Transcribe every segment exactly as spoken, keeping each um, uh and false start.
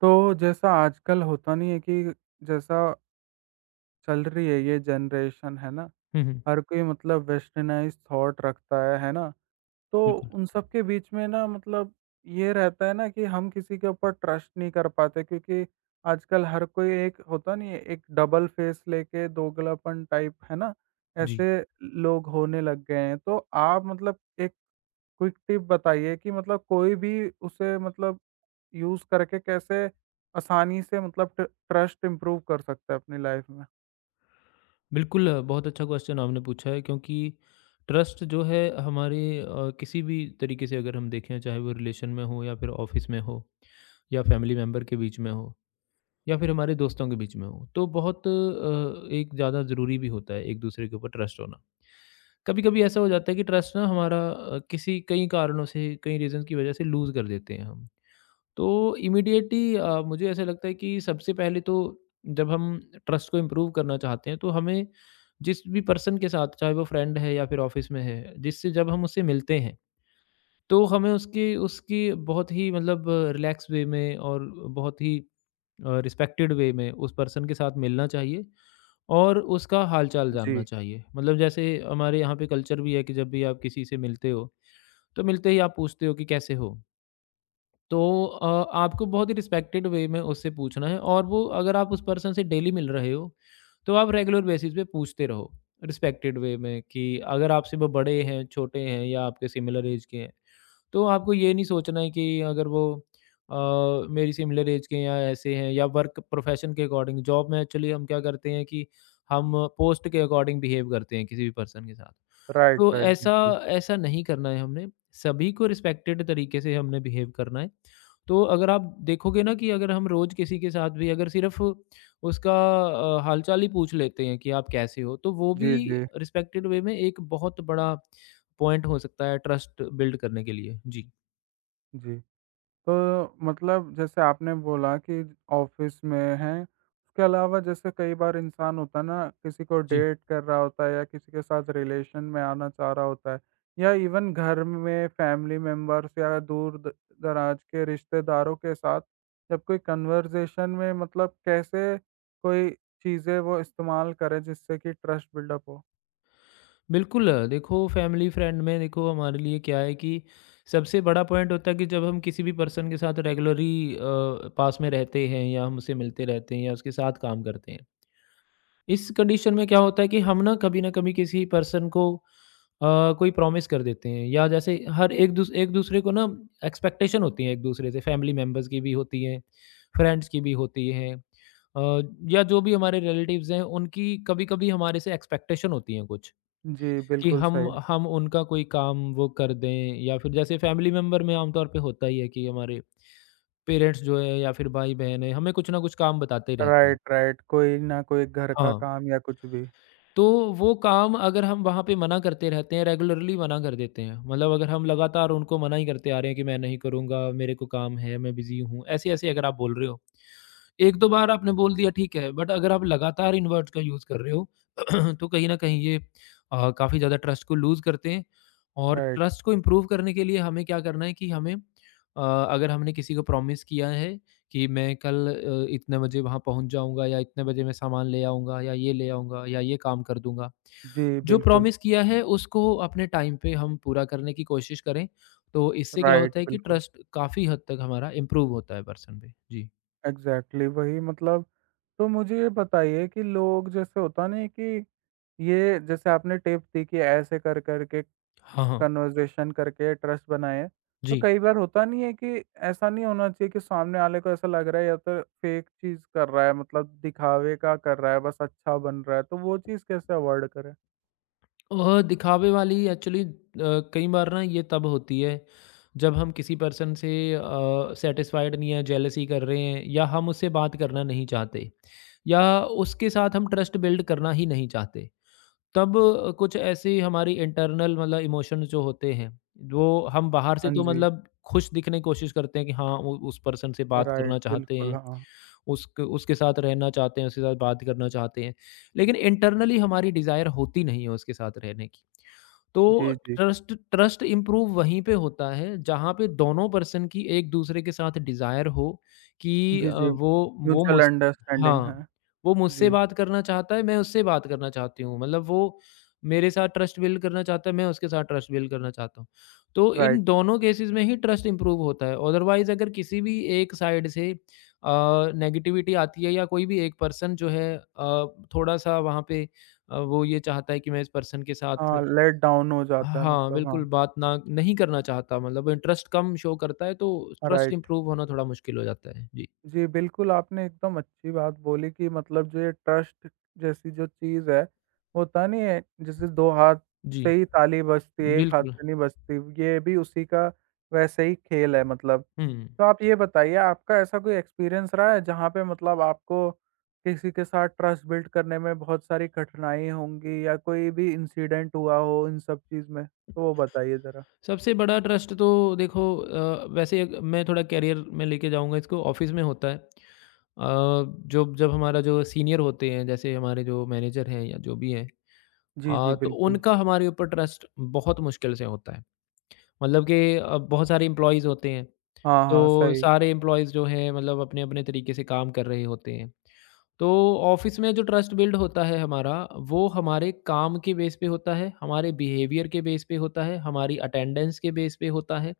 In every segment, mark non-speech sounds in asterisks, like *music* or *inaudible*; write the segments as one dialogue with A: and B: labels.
A: तो जैसा आजकल होता नहीं है कि जैसा चल रही है ये जनरेशन है ना,
B: हुँ, हुँ।
A: हर कोई मतलब वेस्टर्नाइज़ थॉट रखता है, है ना? तो
B: बिल्कुल,
A: उन सब के बीच में ना मतलब ये रहता है ना कि हम किसी के ऊपर ट्रस्ट नहीं कर पाते क्योंकि आजकल हर कोई एक होता नहीं है, एक डबल फेस लेके दोगलापन टाइप, है ना?
B: जी।
A: ऐसे लोग होने लग गए हैं। तो आप मतलब एक क्विक टिप बताइए कि मतलब कोई भी उसे मतलब यूज़ करके कैसे आसानी से मतलब ट ट्रस्ट इम्प्रूव कर सकते हैं अपनी लाइफ़ में।
B: बिल्कुल, अ, बहुत अच्छा क्वेश्चन आपने पूछा है, क्योंकि ट्रस्ट जो है हमारे, अ, किसी भी तरीके से अगर हम देखें, चाहे वो रिलेशन में हो या फिर ऑफ़िस में हो या फैमिली मेंबर के बीच में हो या फिर हमारे दोस्तों के बीच में हो, तो बहुत अ, एक ज़्यादा ज़रूरी भी होता है एक-दूसरे के ऊपर ट्रस्ट होना। कभी-कभी ऐसा हो जाता है कि ट्रस्ट ना हमारा, अ, किसी कई कारणों से, कई रीज़न की वजह से लूज़ कर देते हैं हम। तो इमीडिएटली, अ, मुझे ऐसा लगता है कि सबसे पहले तो जब हम ट्रस्ट को इम्प्रूव करना चाहते हैं, तो हमें जिस भी पर्सन के साथ, चाहे वो फ्रेंड है या फिर ऑफिस में है, जिससे जब हम उससे मिलते हैं, तो हमें उसकी उसकी बहुत ही मतलब रिलैक्स वे में और बहुत ही रिस्पेक्टेड वे में उस पर्सन के साथ मिलना चाहिए और उसका हालचाल जानना
A: जी,
B: चाहिए। मतलब जैसे हमारे यहाँ पे कल्चर भी है कि जब भी आप किसी से मिलते हो, तो मिलते ही आप पूछते हो कि कैसे हो। तो अ, आपको बहुत ही रिस्पेक्टेड वे में उससे पूछना है, और वो अगर आप उस पर्सन से डेली मिल रहे हो, तो आप रेगुलर बेसिस पे पूछते रहो रिस्पेक्टेड वे में। कि अगर आपसे वो बड़े हैं, छोटे हैं या आपके सिमिलर एज के हैं, तो आपको ये नहीं सोचना है कि अगर वो, अ, मेरी सिमिलर एज के हैं या ऐसे हैं या वर्क प्रोफेशन के अकॉर्डिंग, जॉब में एक्चुअली हम क्या करते हैं कि हम पोस्ट के अकॉर्डिंग बिहेव करते हैं किसी भी पर्सन के साथ।
A: राइट,
B: तो
A: राइट,
B: ऐसा
A: बिल्कुल।
B: ऐसा नहीं करना है हमने, सभी को रिस्पेक्टेड तरीके से हमने बिहेव करना है। तो अगर आप देखोगे ना, कि अगर हम रोज़ किसी के साथ भी अगर सिर्फ़ उसका, अ, हाल-चाल ही पूछ लेते हैं कि आप कैसे हो? तो वो
A: जी,
B: भी
A: जी,
B: रिस्पेक्टेड वे में एक बहुत बड़ा पॉइंट हो सकता है ट्रस्ट बिल्ड करने के लिए। जी।
A: जी। तो मतलब जैसे आपने बोला कि ऑफिस में हैं, उसके अलावा जैसे कई बार इंसान होता है ना, किसी को
B: जी।
A: डेट कर रहा होता है या किसी के साथ रिलेशन में आना चाह रहा होता है या इवन घर में फैमिली मेंबर्स या दूर द दराज के रिश्तेदारों के साथ जब कोई कन्वर्सेशन में मतलब कैसे कोई चीज़ें वो इस्तेमाल करें जिससे कि ट्रस्ट बिल्डअप हो?
B: बिल्कुल, देखो फैमिली फ्रेंड में देखो हमारे लिए क्या है, कि सबसे बड़ा पॉइंट होता है कि जब हम किसी भी पर्सन के साथ रेगुलरली, अ, पास में रहते हैं या हम उससे मिलते रहते हैं या उसके साथ काम करते हैं। इस कंडीशन में क्या होता है कि हम ना कभी न कभी किसी पर्सन को, अ, कोई प्रॉमिस कर देते हैं, या जैसे हर एक दूस एक दूसरे को ना एक्सपेक्टेशन होती है, एक दूसरे से फैमिली मेंबर्स की भी होती है, फ्रेंड्स की भी होती है, अ, या जो भी हमारे रिलेटिव्स हैं, उनकी कभी-कभी हमारे से एक्सपेक्टेशन होती हैं कुछ।
A: जी,
B: कि
A: बिल्कुल
B: हम
A: सही।
B: हम उनका कोई काम वो कर दें, या फिर जैसे फैमिली मेम्बर में आमतौर पे होता ही है कि हमारे पेरेंट्स जो है या फिर भाई बहन है, हमें कुछ ना कुछ काम बताते ही रहते हैं।
A: Right, right. कोई ना कोई घर का
B: हाँ,
A: काम या कुछ भी।
B: तो वो काम अगर हम वहाँ पे मना करते रहते हैं, रेगुलरली मना कर देते हैं। मतलब अगर हम लगातार उनको मना ही करते आ रहे हैं कि मैं नहीं करूँगा, मेरे को काम है, मैं बिज़ी हूँ, ऐसे-ऐसे अगर आप बोल रहे हो। 1-2 बार आपने बोल दिया ठीक है, बट अगर आप लगातार इन वर्ड्स का यूज़ कर रहे हो, *clears throat* तो कहीं न कहीं ये, अ, काफ़ी ज़्यादा ट्रस्ट को लूज़ करते हैं। और
A: राइट।
B: ट्रस्ट को इम्प्रूव करने के लिए हमें क्या करना है कि हमें, अ, अगर हमने किसी को प्रॉमिस किया है कि मैं कल, अ, इतने बजे वहाँ पहुँच जाऊँगा या इतने बजे मैं सामान ले आऊँगा या ये ले आऊँगा या ये काम कर दूँगा।
A: जी,
B: जो
A: बिल्कुल।
B: प्रॉमिस किया है उसको अपने टाइम पे हम पूरा करने की कोशिश करें, तो इससे क्या होता
A: राइट,
B: है कि
A: बिल्कुल।
B: ट्रस्ट काफ़ी हद तक हमारा इम्प्रूव होता है पर्सन पे। जी।
A: एग्ज़ैक्टली वही मतलब तो मुझे ये बताइए कि लोग जैसे होता नहीं है कि ये जैसे आपने टिप दी कि ऐसे कर-कर के
B: हाँ, हाँ।
A: कन्वर्सेशन करके ट्रस्ट बनाएँ। तो
B: जी।
A: कई बार होता नहीं है कि ऐसा नहीं होना चाहिए कि सामने वाले को ऐसा लग रहा है या तो फ़ेक चीज़ कर रहा है मतलब दिखावे का कर रहा है, बस अच्छा बन रहा है, तो वो चीज़ कैसे अवॉइड करें?
B: अ, दिखावे वाली एक्चुअली, अ, कई बार ना ये तब होती है जब हम किसी पर्सन से सेटिस्फाइड नहीं है, जेलसी कर रहे हैं या हम उससे बात करना नहीं चाहते या उसके साथ हम ट्रस्ट बिल्ड करना ही नहीं चाहते। तब अ, कुछ ऐसे हमारी इंटरनल मतलब इमोशंस जो होते हैं, वो हम बाहर से
A: हाँ
B: तो
A: जी,
B: मतलब खुश दिखने की कोशिश करते हैं कि हाँ, वो उस पर्सन से बात
A: राइट,
B: करना चाहते
A: बिल्कुल,
B: हैं,
A: हाँ।
B: उसके उसके साथ रहना चाहते हैं, उसके साथ बात करना चाहते हैं, लेकिन इंटरनली हमारी डिज़ायर होती नहीं है उसके साथ रहने की। तो
A: जी, जी।
B: ट्रस्ट ट्रस्ट इम्प्रूव वहीं पे होता है जहाँ पे दोनों पर्सन की एक दूसरे के साथ डिज़ायर हो कि,
A: जी,
B: अ,
A: जी।
B: वो वो
A: म्यूचुअल
B: मुझ
A: अंडरस्टैंडिंग है।
B: हाँ, वो मुझसे
A: जी,
B: बात करना चाहता है, मैं उससे बात करना चाहती हूँ। मतलब वो मेरे साथ ट्रस्ट बिल्ड करना चाहता है, मैं उसके साथ ट्रस्ट बिल्ड करना चाहता हूँ। तो इन
A: राइट।
B: दोनों केसेस में ही ट्रस्ट इम्प्रूव होता है। अदरवाइज़ अगर किसी भी एक साइड से, अ, नेगेटिविटी आती है या कोई भी एक पर्सन जो है, अ, थोड़ा-सा वहाँ पे, अ, वो ये चाहता है कि मैं इस पर्सन के साथ,
A: हाँ, लेट डाउन हो जाता है
B: हाँ,
A: मतलब हाँ,
B: बिल्कुल बात ना नहीं करना चाहता, मतलब इंटरेस्ट कम शो करता है, तो ट्रस्ट
A: राइट।
B: इम्प्रूव होना थोड़ा मुश्किल हो जाता है। जी,
A: जी, बिल्कुल आपने एकदम अच्छी बात बोली कि मतलब जो ये ट्रस्ट जैसी जो चीज़ है, होता नहीं है जैसे दो हाथ से
B: जी,
A: ही ताली बजती है, एक हाथ
B: बिल्कुल।
A: से नहीं बजती, ये भी उसी का वैसे ही खेल है मतलब।
B: हुँ,
A: तो आप ये बताइए आपका ऐसा कोई एक्सपीरियंस रहा है जहाँ पे मतलब आपको किसी के साथ ट्रस्ट बिल्ड करने में बहुत सारी कठिनाई होंगी या कोई भी इंसिडेंट हुआ हो इन सब चीज़ में? तो वो बताइए ज़रा।
B: सबसे बड़ा ट्रस्ट तो देखो, अ, वैसे अग- मैं थोड़ा करियर में लेके जाऊँगा इसको, ऑफ़िस में होता है। अ, जो जब हमारा जो सीनियर होते हैं, जैसे हमारे जो मैनेजर हैं या जो भी हैं,
A: जी, जी,
B: अ, तो
A: बिल्कुल।
B: उनका हमारे ऊपर ट्रस्ट बहुत मुश्किल से होता है। मतलब कि, अ, बहुत सारे एम्प्लॉइज़ होते हैं,
A: हाँ, हाँ,
B: तो
A: सही।
B: सारे एम्प्लॉइज़ जो हैं मतलब अपने-अपने तरीके से काम कर रहे होते हैं। तो ऑफिस में जो ट्रस्ट बिल्ड होता है हमारा, वो हमारे काम के बेस पे होता है, हमारे बिहेवियर के बेस पे होता है, हमारी अटेंडेंस के बेस पे होता है।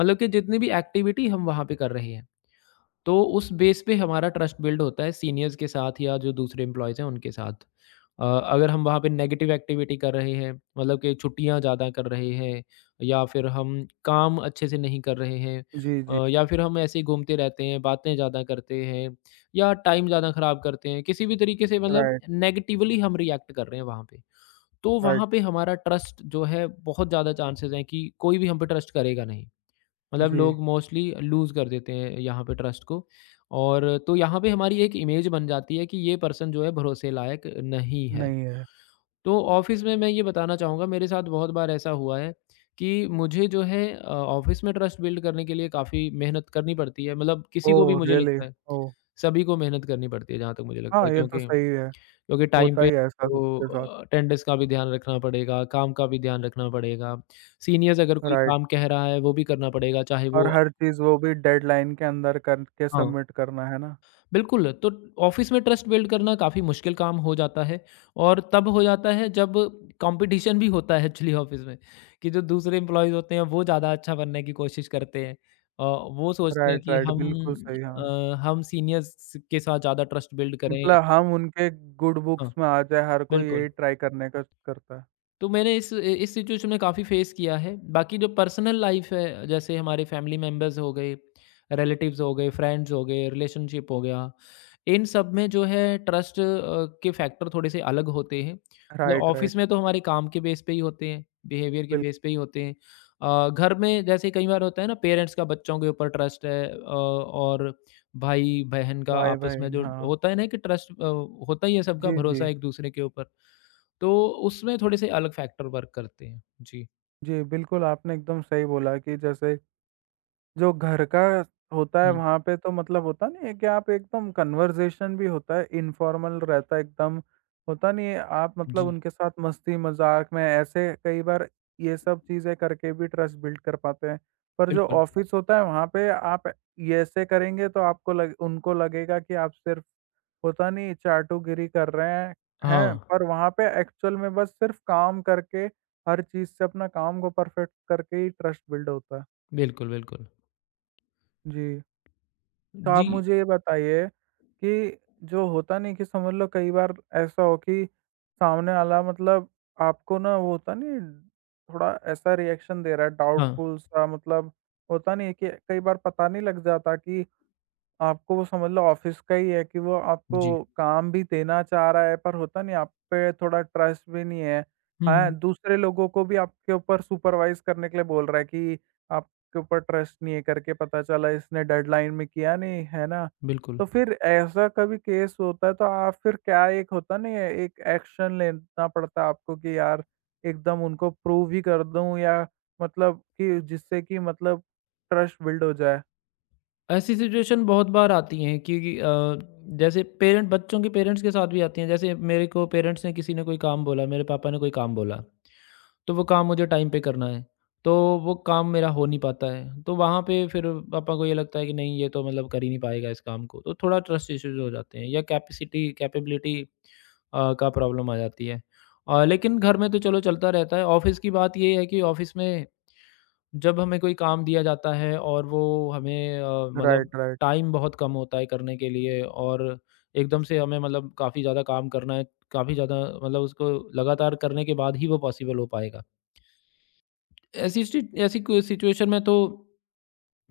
B: मतलब कि जितनी भी एक्टिविटी हम वहाँ पे कर रहे हैं, तो उस बेस पे हमारा ट्रस्ट बिल्ड होता है सीनियर्स के साथ या जो दूसरे एम्प्लॉयज़ हैं उनके साथ। अ, अगर हम वहाँ पे नेगेटिव एक्टिविटी कर रहे हैं, मतलब कि छुट्टियाँ ज़्यादा कर रहे हैं या फिर हम काम अच्छे से नहीं कर रहे हैं,
A: जी, जी।
B: अ, या फिर हम ऐसे ही घूमते रहते हैं, बातें ज़्यादा करते हैं या टाइम ज़्यादा ख़राब करते हैं, किसी भी तरीके से मतलब
A: राइट,
B: नेगेटिवली हम रिएक्ट कर रहे हैं वहाँ पे। तो वहाँ
A: राइट।
B: पे हमारा ट्रस्ट जो है, बहुत ज़्यादा चांसेज़ हैं कि कोई भी हम पे ट्रस्ट करेगा नहीं। मतलब
A: जी,
B: लोग मोस्टली लूज़ कर देते हैं यहाँ पे ट्रस्ट को, और तो यहाँ पे हमारी एक इमेज बन जाती है कि ये पर्सन जो है भरोसे लायक नहीं है।
A: नहीं है।
B: तो ऑफ़िस में मैं ये बताना चाहूँगा, मेरे साथ बहुत बार ऐसा हुआ है कि मुझे जो है, अ, ऑफ़िस में ट्रस्ट बिल्ड करने के लिए काफ़ी मेहनत करनी पड़ती है। मतलब किसी को
A: ओह!
B: भी मुझे
A: रियली?
B: लगता है,
A: ओह!
B: सभी को मेहनत करनी पड़ती है जहाँ तक मुझे लगता
A: हाँ,
B: है,
A: ये तो
B: क्योंकि
A: सही है।
B: क्योंकि टाइम
A: होता
B: पे
A: ही है ऐसा सबके साथ।
B: आपको, अ, अटेंडेंस का भी ध्यान रखना पड़ेगा, काम का भी ध्यान रखना पड़ेगा। सीनियर्स अगर कोई
A: राइट
B: काम कह रहा है वो भी करना पड़ेगा, चाहे
A: और
B: वो,
A: हर चीज़ वो भी डेडलाइन के अंदर करके
B: हाँ।
A: सबमिट करना, है ना?
B: बिल्कुल, तो ऑफ़िस में ट्रस्ट बिल्ड करना काफ़ी मुश्किल काम हो जाता है, और तब हो जाता है जब कॉम्पिटिशन भी होता है एक्चुअली ऑफ़िस में, कि जो दूसरे एम्प्लॉइज़ होते हैं वो ज़्यादा अच्छा बनने की कोशिश करते हैं। अ, वो सोचते हैं
A: राइट,
B: कि,
A: राइट,
B: हम
A: बिल्कुल सही, हाँ।
B: अ, हम सीनियर्स के साथ ज़्यादा ट्रस्ट बिल्ड करें।
A: मतलब हम उनके गुड
B: हाँ,
A: बुक्स में आ जाए, हर कोई
B: बिल्कुल।
A: यही ट्राई करने का करता है।
B: तो मैंने इस इस सिचुएशन में काफ़ी फेस किया है। बाकी जो पर्सनल लाइफ़ है, जैसे हमारे फैमिली मेंबर्स हो गए, रिलेटिव्स हो गए, फ्रेंड्स हो गए, रिलेशनशिप हो गया, इन सब में जो है ट्रस्ट, अ, के फैक्टर थोड़े से अलग होते हैं। मतलब
A: राइट, राइट,
B: ऑफ़िस में तो हमारे काम के बेस पे ही होते हैं, बिहेवियर के
A: बिल
B: बेस पे ही होते हैं। अ, घर में जैसे कई बार होता है ना, पेरेंट्स का बच्चों के ऊपर ट्रस्ट है, अ, और भाई-बहन का आपस में
A: भाई-बहन,
B: जो
A: हाँ।
B: होता है ना, कि ट्रस्ट, अ, होता ही है सबका
A: जी, जी।
B: भरोसा एक-दूसरे के ऊपर। तो उसमें थोड़े से अलग फैक्टर वर्क करते हैं। जी।
A: जी, बिल्कुल आपने एकदम सही बोला कि जैसे जो घर का होता है
B: हुँ,
A: वहाँ पे तो मतलब होता नहीं है कि आप एकदम कन्वर्सेशन भी होता है इनफॉर्मल रहता है एकदम होता नहीं है आप मतलब
B: जी,
A: उनके साथ मस्ती मजाक में ऐसे कई बार ये सब चीज़ें करके भी ट्रस्ट बिल्ड कर पाते हैं। पर जो
B: बिल्कुल।
A: ऑफिस होता है वहाँ पे आप ये ऐसे करेंगे तो आपको लग उनको लगेगा कि आप सिर्फ होता नहीं चाटुगिरी कर रहे हैं, हैं
B: हाँ,
A: पर वहाँ पे एक्चुअल में बस सिर्फ काम करके हर चीज़ से अपना काम को परफेक्ट करके ही ट्रस्ट बिल्ड होता है।
B: बिल्कुल, बिल्कुल।
A: जी। तो आप
B: जी,
A: मुझे ये बताइए कि जो होता नहीं कि समझ लो कई बार ऐसा हो कि सामने वाला मतलब आपको ना वो होता नहीं थोड़ा ऐसा रिएक्शन दे रहा है
B: हाँ,
A: डाउटफुल सा मतलब होता नहीं है कि कई बार पता नहीं लग जाता कि आपको वो समझ लो ऑफिस का ही है कि वो आपको
B: जी।
A: काम भी देना चाह रहा है पर होता नहीं आप पे थोड़ा ट्रस्ट भी नहीं है।
B: हुँ,
A: हाँ,
B: हुँ,
A: दूसरे लोगों को भी आपके ऊपर सुपरवाइज़ करने के लिए बोल रहा है कि आपके ऊपर ट्रस्ट नहीं है करके पता चला इसने डेडलाइन में किया नहीं, है ना?
B: बिल्कुल।
A: तो फिर ऐसा कभी केस होता है तो आप फिर क्या एक होता नहीं है एक एक्शन लेना पड़ता है आपको कि यार एकदम उनको प्रूव ही कर दूँ या मतलब कि जिससे कि मतलब ट्रस्ट बिल्ड हो जाए?
B: ऐसी सिचुएशन बहुत बार आती हैं कि, अ, जैसे पेरेंट बच्चों के पेरेंट्स के साथ भी आती हैं। जैसे मेरे को पेरेंट्स ने, किसी ने कोई काम बोला, मेरे पापा ने कोई काम बोला। तो वो काम मुझे टाइम पे करना है, तो वो काम मेरा हो नहीं पाता है। तो वहाँ पे फिर पापा को ये लगता है कि नहीं, ये तो मतलब कर ही नहीं पाएगा इस काम को, तो थोड़ा ट्रस्ट इश्यूज़ हो जाते हैं, या कैपेसिटी कैपेबिलिटी, अ, का प्रॉब्लम आ जाती है। अ, लेकिन घर में तो चलो चलता रहता है, ऑफ़िस की बात ये है कि ऑफ़िस में जब हमें कोई काम दिया जाता है और वो हमें, अ, मतलब
A: राइट, राइट।
B: टाइम बहुत कम होता है करने के लिए, और एकदम से हमें मतलब काफ़ी ज़्यादा काम करना है, काफ़ी ज़्यादा मतलब उसको लगातार करने के बाद ही वो पॉसिबल हो पाएगा। ऐसी स्टि ऐसी कोई सिचुएशन में तो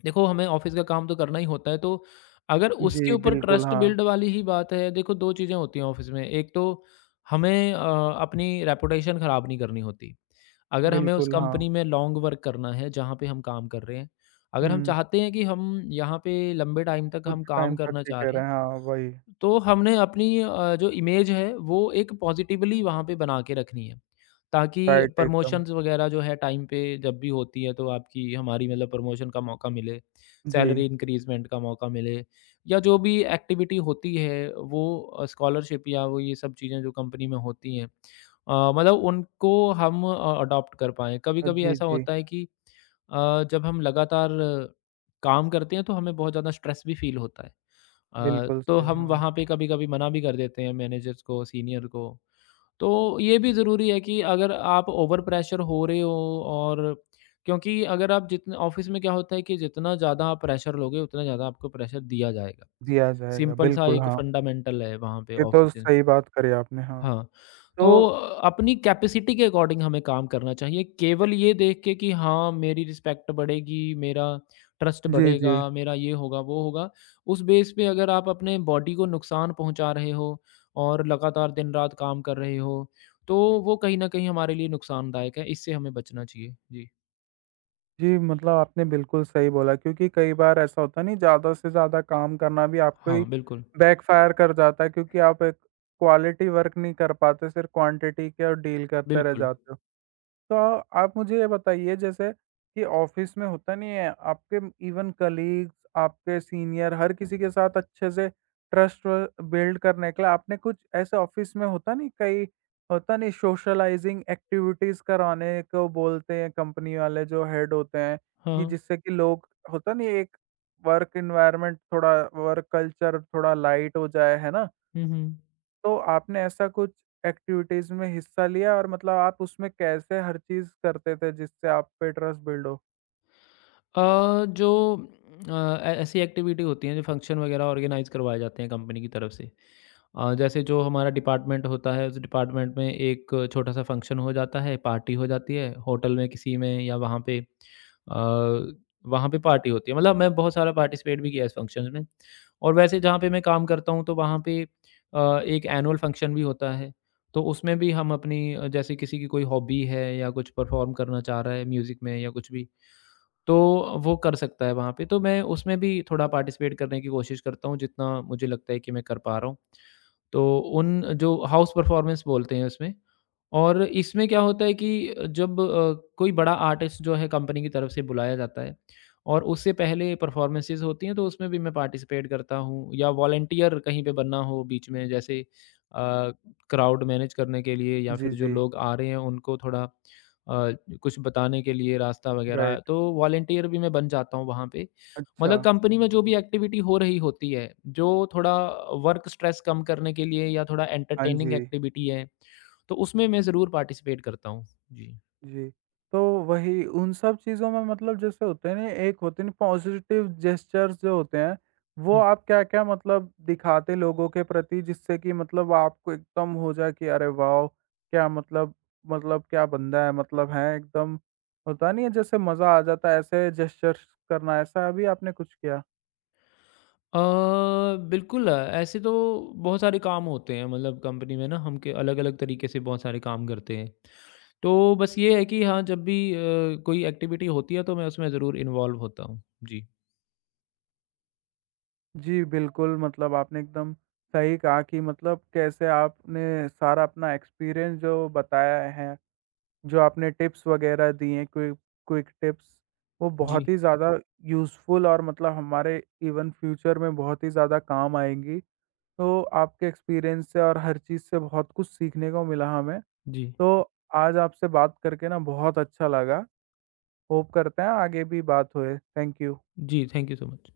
B: देखो, हमें ऑफ़िस का काम तो करना ही होता है। तो अगर उसके
A: जी,
B: ऊपर
A: बिल्कुल,
B: ट्रस्ट
A: हाँ।
B: बिल्ड वाली ही बात है, देखो दो चीज़ें होती हैं ऑफ़िस में। एक तो हमें अ, अपनी रेपुटेशन ख़राब नहीं करनी होती। अगर हमें उस
A: बिल्कुल, हाँ।
B: कंपनी में लॉन्ग वर्क करना है, जहाँ पे हम काम कर रहे हैं, अगर हम
A: हुँ,
B: चाहते हैं कि हम यहाँ पे लंबे टाइम तक
A: कुछ
B: हम काम
A: टाइम तक
B: करना चाह
A: टिके
B: रहे
A: रहे,
B: हैं,
A: हैं, हाँ, वही
B: तो हमने अपनी अ, जो इमेज है वो एक पॉजिटिवली वहाँ पे बना के रखनी है, ताकि
A: राइट एकदम।
B: प्रमोशंस वग़ैरह जो है टाइम पे जब भी होती है तो आपकी हमारी मतलब प्रमोशन का मौका मिले,
A: जी।
B: सैलरी इंक्रीज़मेंट का मौका मिले, या जो भी एक्टिविटी होती है वो अ, स्कॉलरशिप या वो ये सब चीज़ें जो कंपनी में होती हैं, अ, मतलब उनको हम अ, अडॉप्ट कर पाएँ।
A: अ,
B: कभी-कभी
A: जी,
B: ऐसा
A: जी,
B: होता है कि अ, जब हम लगातार काम करते हैं तो हमें बहुत ज़्यादा स्ट्रेस भी फ़ील होता है। अ,
A: बिल्कुल
B: तो
A: सही,
B: हम
A: हाँ,
B: वहाँ पे कभी-कभी मना भी कर देते हैं मैनेजर्स को, सीनियर को। तो ये भी ज़रूरी है कि अगर आप ओवर प्रेशर हो रहे हो और क्योंकि अगर आप जितने ऑफ़िस में क्या होता है कि जितना ज़्यादा आप प्रेशर लोगे, उतना ज़्यादा आपको प्रेशर दिया जाएगा।
A: दिया जाएगा,
B: सिंपल सा
A: बिल्कुल,
B: एक
A: हाँ।
B: फंडामेंटल है वहाँ पे
A: ये तो
B: ऑफ़िस।
A: सही बात करी आपने, हाँ।
B: हाँ,
A: तो
B: तो अ, अपनी कैपेसिटी के अकॉर्डिंग हमें काम करना चाहिए। केवल ये देख के कि हाँ, मेरी रिस्पेक्ट बढ़ेगी, मेरा ट्रस्ट
A: जी,
B: बढ़ेगा,
A: जी।
B: मेरा ये होगा, वो होगा, उस बेस पे अगर आप अपने बॉडी को नुकसान पहुँचा रहे हो और लगातार दिन-रात काम कर रहे हो, तो वो कहीं न कहीं हमारे लिए नुकसानदायक है। इससे हमें बचना चाहिए। जी।
A: जी, मतलब आपने बिल्कुल सही बोला क्योंकि कई बार ऐसा होता नहीं ज़्यादा से ज़्यादा काम करना भी आपको
B: हाँ,
A: ही
B: बिल्कुल,
A: बैकफ़ायर कर जाता है क्योंकि आप एक क्वालिटी वर्क नहीं कर पाते, सिर्फ़ क्वांटिटी का डील करते रह
B: बिल्कुल।
A: जाते हो। तो आप मुझे ये बताइए जैसे कि ऑफिस में होता नहीं है आपके इवन कलीग्स, आपके सीनियर हर किसी के साथ अच्छे से ट्रस्ट व बिल्ड करने के लिए आपने कुछ ऐसे ऑफिस में होता नहीं कई होता नहीं सोशलाइजिंग एक्टिविटीज़ करवाने को बोलते हैं कंपनी वाले जो हेड होते हैं
B: हाँ,
A: कि
B: हाँ।
A: जिससे कि लोग होता नहीं एक वर्क एनवायरनमेंट थोड़ा वर्क कल्चर थोड़ा लाइट हो जाए, है ना?
B: हुँ, हुँ।
A: तो आपने ऐसा कुछ एक्टिविटीज़ में हिस्सा लिया और मतलब आप उसमें कैसे हर चीज़ करते थे जिससे आप पे ट्रस्ट बिल्ड हो?
B: अ, जो अ, ऐ ऐसी एक्टिविटी होती हैं जो फंक्शन वगैरह ऑर्गेनाइज़ करवाए जाते हैं कंपनी की तरफ से। अ, जैसे जो हमारा डिपार्टमेंट होता है उस डिपार्टमेंट में एक छोटा सा फंक्शन हो जाता है, पार्टी हो जाती है होटल में किसी में या वहाँ पे अ, वहाँ पे पार्टी होती है। मतलब मैं बहुत सारा पार्टिसिपेट भी किया है इस फंक्शन में। और वैसे जहाँ पे मैं काम करता हूँ तो वहाँ पे अ, एक एनुअल फंक्शन भी होता है। तो उसमें भी हम अपनी अ, जैसे किसी की कोई हॉबी है या कुछ परफॉर्म करना चाह रहा है म्यूज़िक में या कुछ भी, तो वो कर सकता है वहाँ पे। तो मैं उसमें भी थोड़ा पार्टिसिपेट करने की कोशिश करता हूँ, जितना मुझे लगता है कि मैं कर पा रहा हूँ, तो उन जो हाउस परफॉर्मेंस बोलते हैं उसमें। और इसमें क्या होता है कि जब अ, कोई बड़ा आर्टिस्ट जो है कंपनी की तरफ से बुलाया जाता है, और उससे पहले परफॉर्मेंसेस होती हैं तो उसमें भी मैं पार्टिसिपेट करता हूँ, या वॉलंटियर कहीं पे बनना हो बीच में, जैसे क्राउड मैनेज करने के लिए या
A: जी,
B: फिर जो
A: जी।
B: लोग आ रहे हैं उनको थोड़ा अ, कुछ बताने के लिए रास्ता वगैरह,
A: राइट।
B: तो वॉलंटियर भी मैं बन जाता हूँ वहाँ पे।
A: अच्छा।
B: मतलब कंपनी में जो भी एक्टिविटी हो रही होती है जो थोड़ा वर्क स्ट्रेस कम करने के लिए या थोड़ा
A: हाँ
B: एंटरटेनिंग
A: जी।
B: एक्टिविटी है, तो उसमें मैं ज़रूर पार्टिसिपेट करता हूँ। जी।
A: जी, तो वही उन सब चीज़ों में मतलब जैसे होते हैं ना, एक होते हैं ना पॉज़िटिव जेस्चर्स जो होते हैं, वो
B: हुँ।
A: आप क्या-क्या मतलब दिखाते लोगों के प्रति जिससे कि मतलब आपको एकदम हो जाए कि अरे वाओ! क्या मतलब मतलब क्या बंदा है, मतलब हैं एकदम होता नहीं है जैसे मज़ा आ जाता है ऐसे जेस्चर्स करना, ऐसा अभी आपने कुछ किया?
B: अ, बिल्कुल। अ, ऐसे तो बहुत सारे काम होते हैं, मतलब कंपनी में ना हम के अलग-अलग तरीके से बहुत सारे काम करते हैं। तो बस ये है कि हाँ, जब भी अ, कोई एक्टिविटी होती है तो मैं उसमें ज़रूर इन्वॉल्व होता हूँ। जी।
A: जी, बिल्कुल मतलब आपने एकदम सही कहा कि मतलब कैसे आपने सारा अपना एक्सपीरियंस जो बताया है। जो आपने टिप्स वगैरह दिए हैं, क्विक क्विक टिप्स, वो बहुत
B: जी।
A: ही ज़्यादा यूज़फुल और मतलब हमारे इवन फ्यूचर में बहुत ही ज़्यादा काम आएँगी। तो आपके एक्सपीरियंस से और हर चीज़ से बहुत कुछ सीखने को मिला हमें।
B: जी।
A: तो आज आपसे बात करके ना बहुत अच्छा लगा। होप करते हैं आगे भी बात होए। Thank you.
B: जी, थैंक यू सो मच।